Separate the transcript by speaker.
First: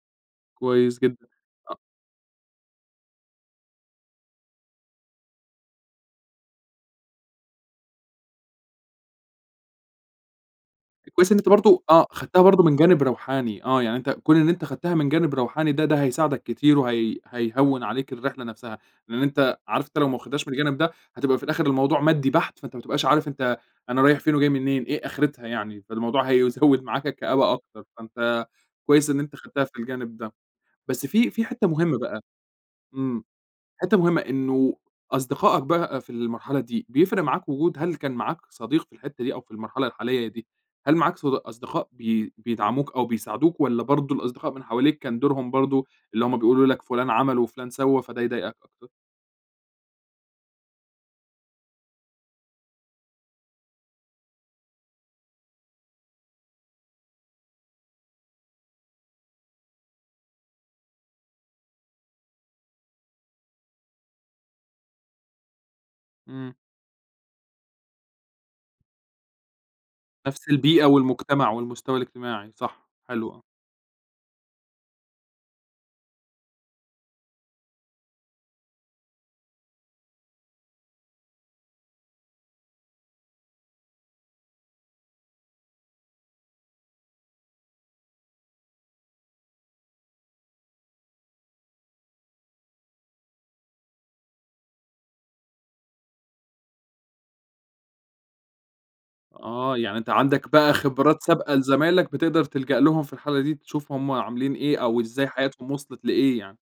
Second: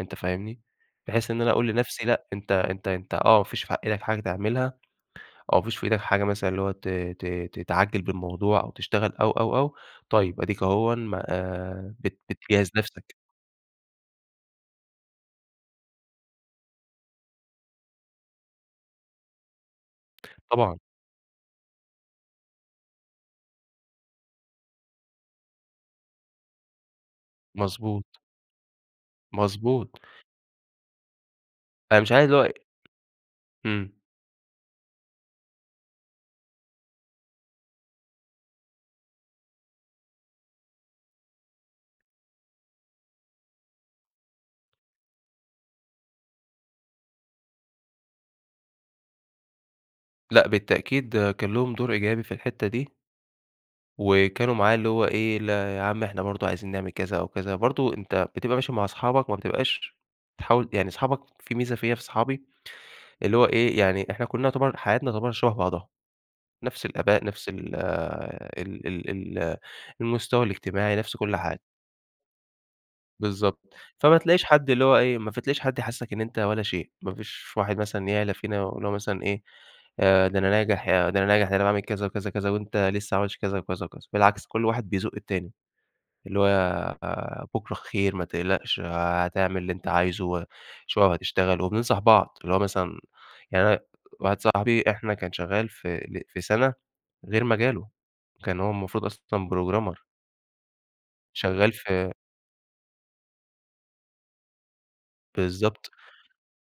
Speaker 1: أنت فاهمني،
Speaker 2: كويس جدًا
Speaker 1: بحيث إن أنا أقول
Speaker 2: أ
Speaker 1: لنَفْسي لأ أنت أنت أنت آه ما فيش في إيدك حاجة تعملها، أو فيش في إيدك حاجة مثلًا اللي هو ت ت تتعجّل بالموضوع أو تشتغل أو، أو، أو، طيب أديك أهوًا م
Speaker 2: كويس إن أنت برضو آه
Speaker 1: بت
Speaker 2: خدتها برضو
Speaker 1: بتجهز
Speaker 2: من جانب
Speaker 1: نَفْسَك.
Speaker 2: روحاني آه، يعني أنت كون إن أنت خدتها من جانب روحاني ده ده هيساعدَك كتير وهي هييهوّن عليك الرحلة نَفْسها، لأن أنت عارف أنت لو ما واخدهاش من الجانب
Speaker 1: طبعًا.
Speaker 2: ده هتبقى في الآخر الموضوع مادي بَحت، فأنت ما تبقاش عارف أنت أنا رايح فين وجاي منين إيه آخرتها يعني، فالموضوع هيزوّد معاك الكآبة أكتر،
Speaker 1: مضبوط.
Speaker 2: فأنت كويس إن أنت خدتها في
Speaker 1: مضبوط.
Speaker 2: الجانب ده، بس في في حتّة مُهمَّة
Speaker 1: أنا مش
Speaker 2: بقى،
Speaker 1: عايز اللي هو
Speaker 2: إمم،
Speaker 1: إمم.
Speaker 2: حتّة مُهمَّة إنُّه أصدقاءك بقى في المرحلة دي بيفرق معاك وجود هل كان معاك صديق في الحتّة دي أو في المرحلة الحالية دي، هل معاك صد أصدقاء بي بيدعموك أو بيساعدوك، والّا برضو الأصدقاء من حواليك كان دورهم برضو اللي هُم بيقولوا لك فُلان عَمل وفُلان سوا فده يضايقك [unintelligible]
Speaker 1: لأ بالتأكيد كان لهم دور إيجابي في الحتّة دي وكانوا معاه اللي هو إيه يا لا عم إحنا برضو عايزين نعمل كذا أو كذا، برضو أنت بتبقى ماشي مع صحابك، ما بتبقاش تحاول يعني صحابك في ميزة فيّا في صحابي اللي هو إيه، يعني إحنا كلّنا يُعتبر حياتنا تُعتبر شبه بعضها،
Speaker 2: إمم.
Speaker 1: نَفْس الآباء، نَفْس ال ال ال ال المستوى
Speaker 2: نَفْس البيئة
Speaker 1: الاجتماعي، نَفْس كُلّ
Speaker 2: والمُجتمَع
Speaker 1: حاجة
Speaker 2: والمستوى الاجتماعي، صح، حلو آه.
Speaker 1: بالضبط، فما تلاقيش حد اللي هو إيه، ما ف تلاقيش حد يحسسك إن أنت ولا شيء، ما فيش واحد مثلًا يعلى فينا اللي هو مثلًا إيه آآ، ده أنا ناجح ي ده أنا ناجح ده أنا باعمل كذا وكذا وكذا وأنت لسه ما عملتش كذا وكذا وكذا، بالعكس كُلّ واحد بيزق التاني اللي هو بُكرة خير ما تقلقش، آآ، هتعمل اللي أنت عايزه وشوية وهتشتغل، وبننصح بعض، اللي هو مثلًا يعني أنا واحد صاحبي إحنا كان شغال في ل في سَنَة غير مجاله، كان هو المفروض أصلًا
Speaker 2: آه، يعني
Speaker 1: programmer.
Speaker 2: أنت عندك بقى خِبرات سابقة
Speaker 1: شغال في
Speaker 2: لزمايلك بتقدر تلجأ لهم في الحالة دي تشوف هُم عاملين إيه أو إزاي حياتهم
Speaker 1: بالضبط.
Speaker 2: وصلت لإيه يعني.